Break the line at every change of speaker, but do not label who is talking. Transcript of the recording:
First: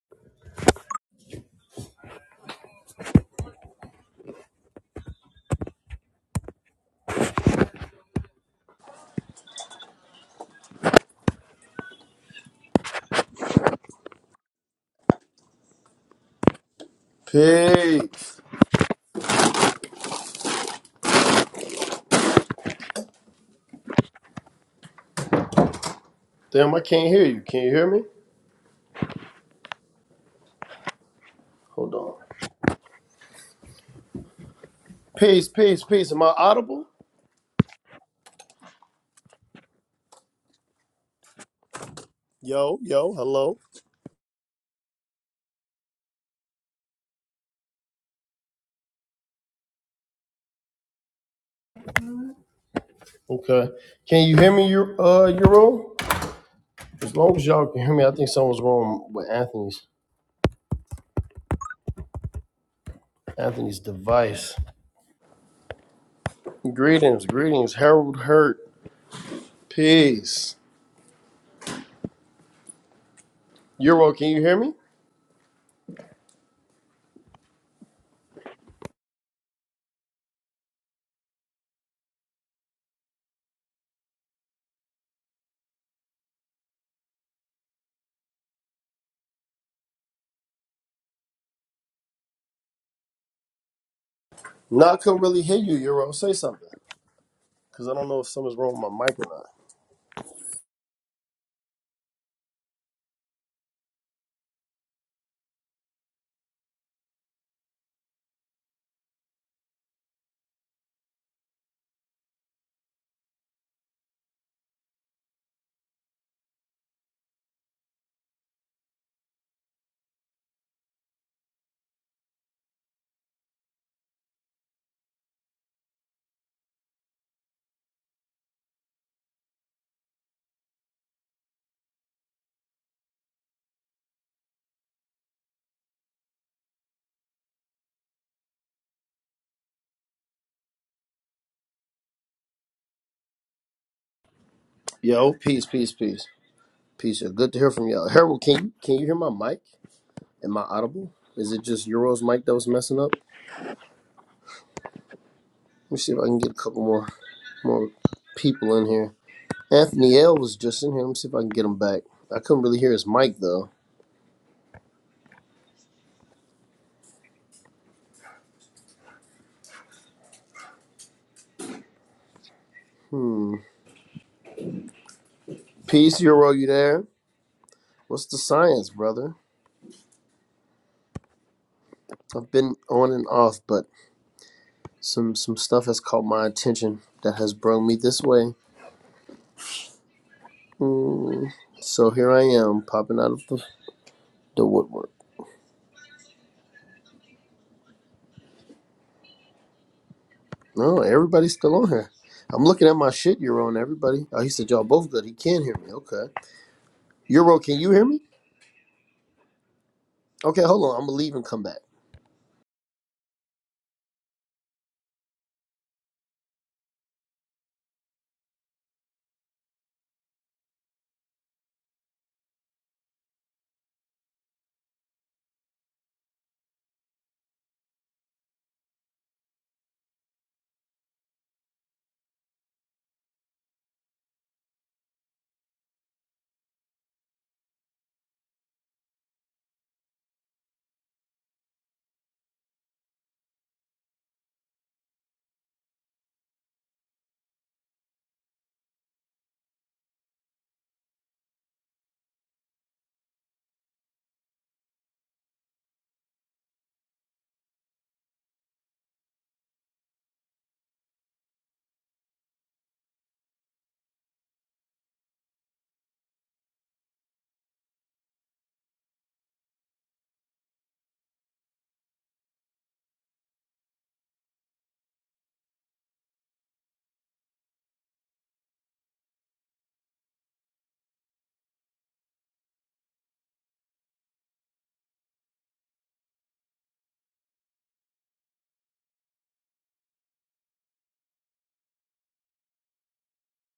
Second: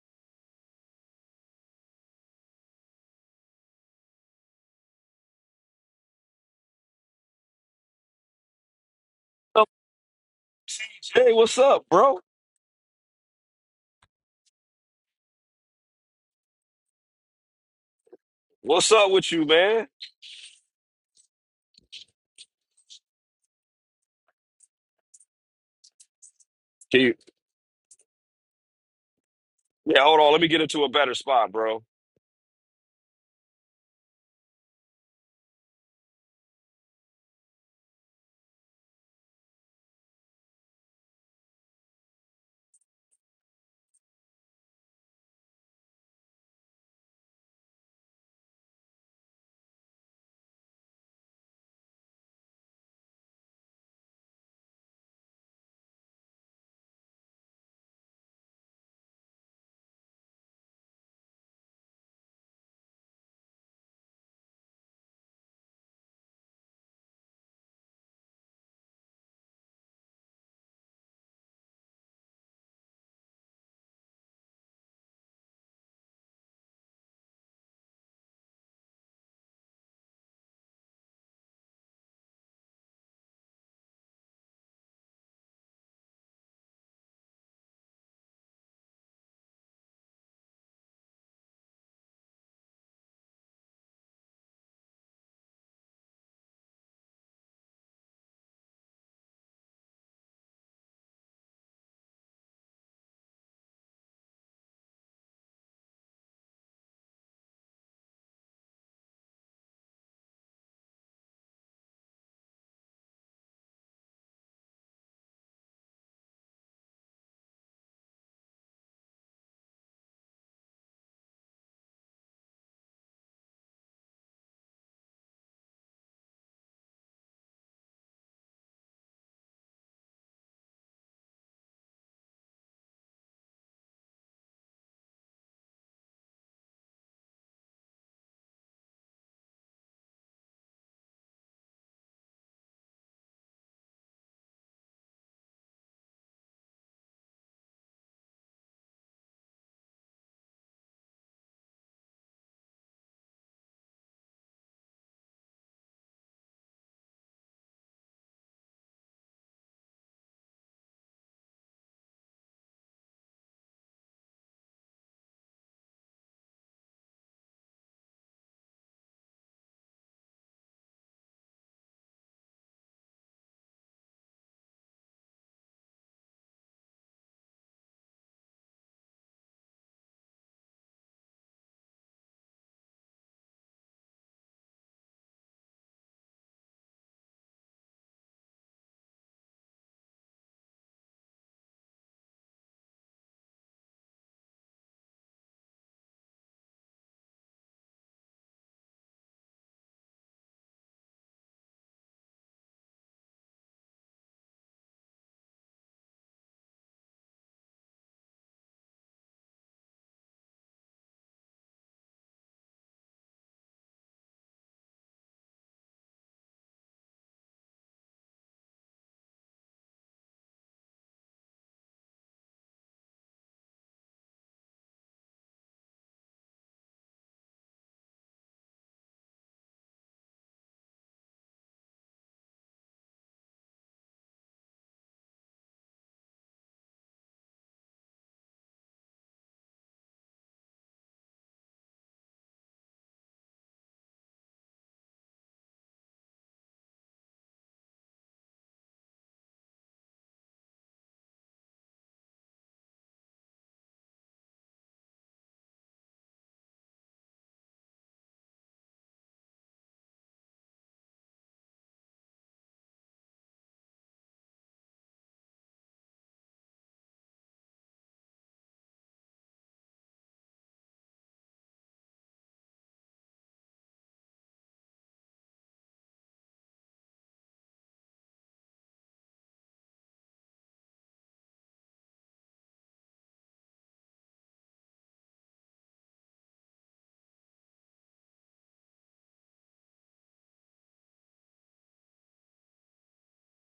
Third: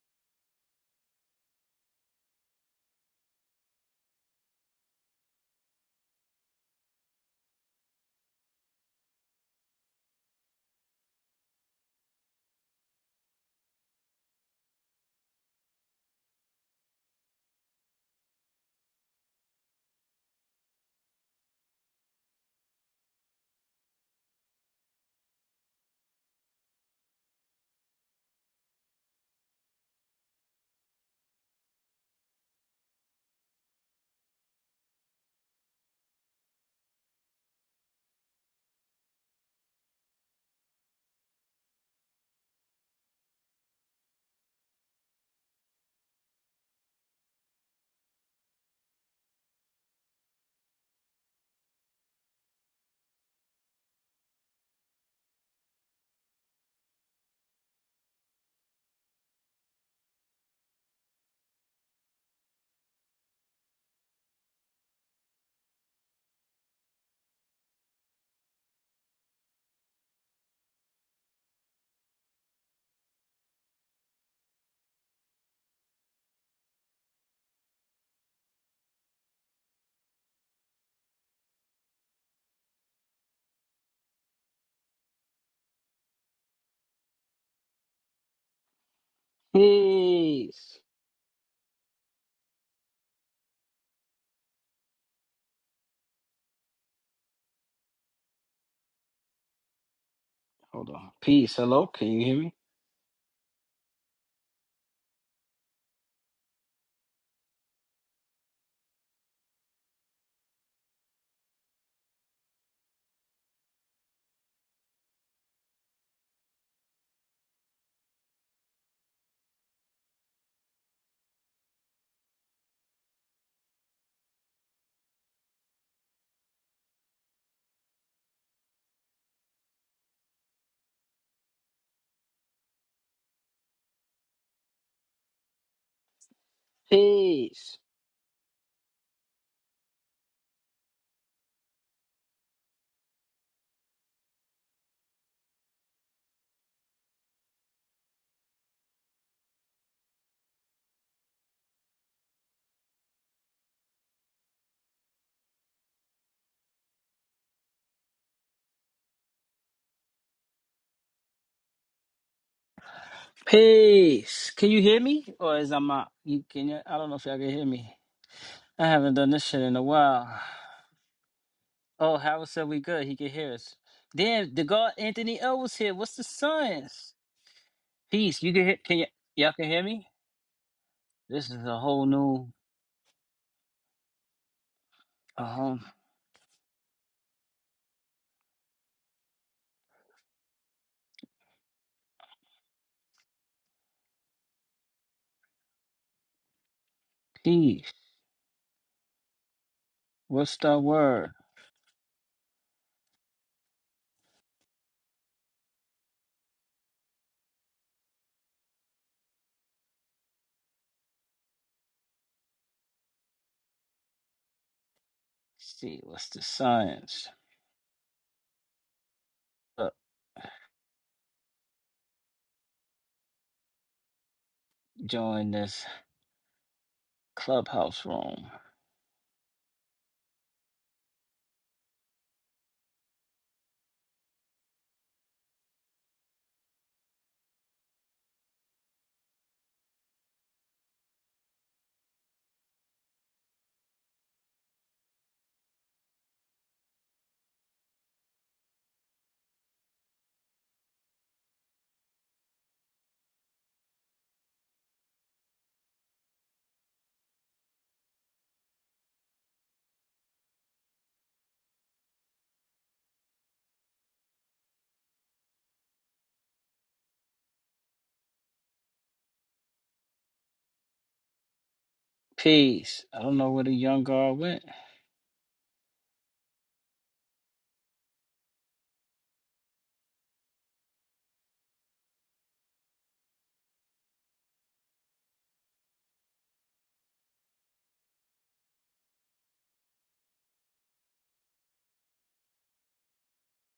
Hey, what's up, bro?
Peace.
What's up with you, man?
Damn, I
Can
can't
you?
hear you. Can you hear me?
Yeah, hold on. Let me get into a better spot, bro.
Hold on. Peace, peace, peace. Am I audible? Yo, yo, hello. Okay. Can you hear me, Eur- uh, Euro? As long as y'all can hear me, I think something's wrong with Anthony's Anthony's device. Greetings, greetings, Harold Hurt. Peace. Euro, can you hear me?
Peace.
No, I couldn't really hear you, Euro. Say something. Because I don't know if something's wrong with my mic or not.
Hold on. Peace. Hello. Can you hear me? Peace.
Yo, peace, peace, peace. Peace. Good to hear from y'all. Harold, can you can you hear my mic? Am I audible? Is it just Euro's mic that was messing up? Let me see if I can get a couple more more people in here. Anthony L was just in here. Let me see if I can get him back. I couldn't really hear his mic though.
Peace. Can you hear me? Or is I'm out? You can. You, I don't know if y'all can hear me. I haven't done this shit in a while. Oh, Howard said we good. He can hear
Hmm.
us. Damn, the God Anthony L was here. What's
Peace,
the
Euro, you there?
science?
What's the
Peace. You can hear?
science,
Can you?
brother?
Y'all can hear me? This is a whole new.
I've been on and off, but some some
Um.
stuff has caught my attention that has brought me this way. Hmm. So here I am, popping out of the, the woodwork.
Peace. What's the
No,
word?
everybody's still on here. I'm looking at my shit, Euro, and everybody. Oh, he said y'all both good. He can hear me. Okay. Euro, can you hear me? Okay, hold on. I'm gonna leave and come back.
Let's see. What's the science? Uh, join this clubhouse room. Peace. I don't know where the young guard went.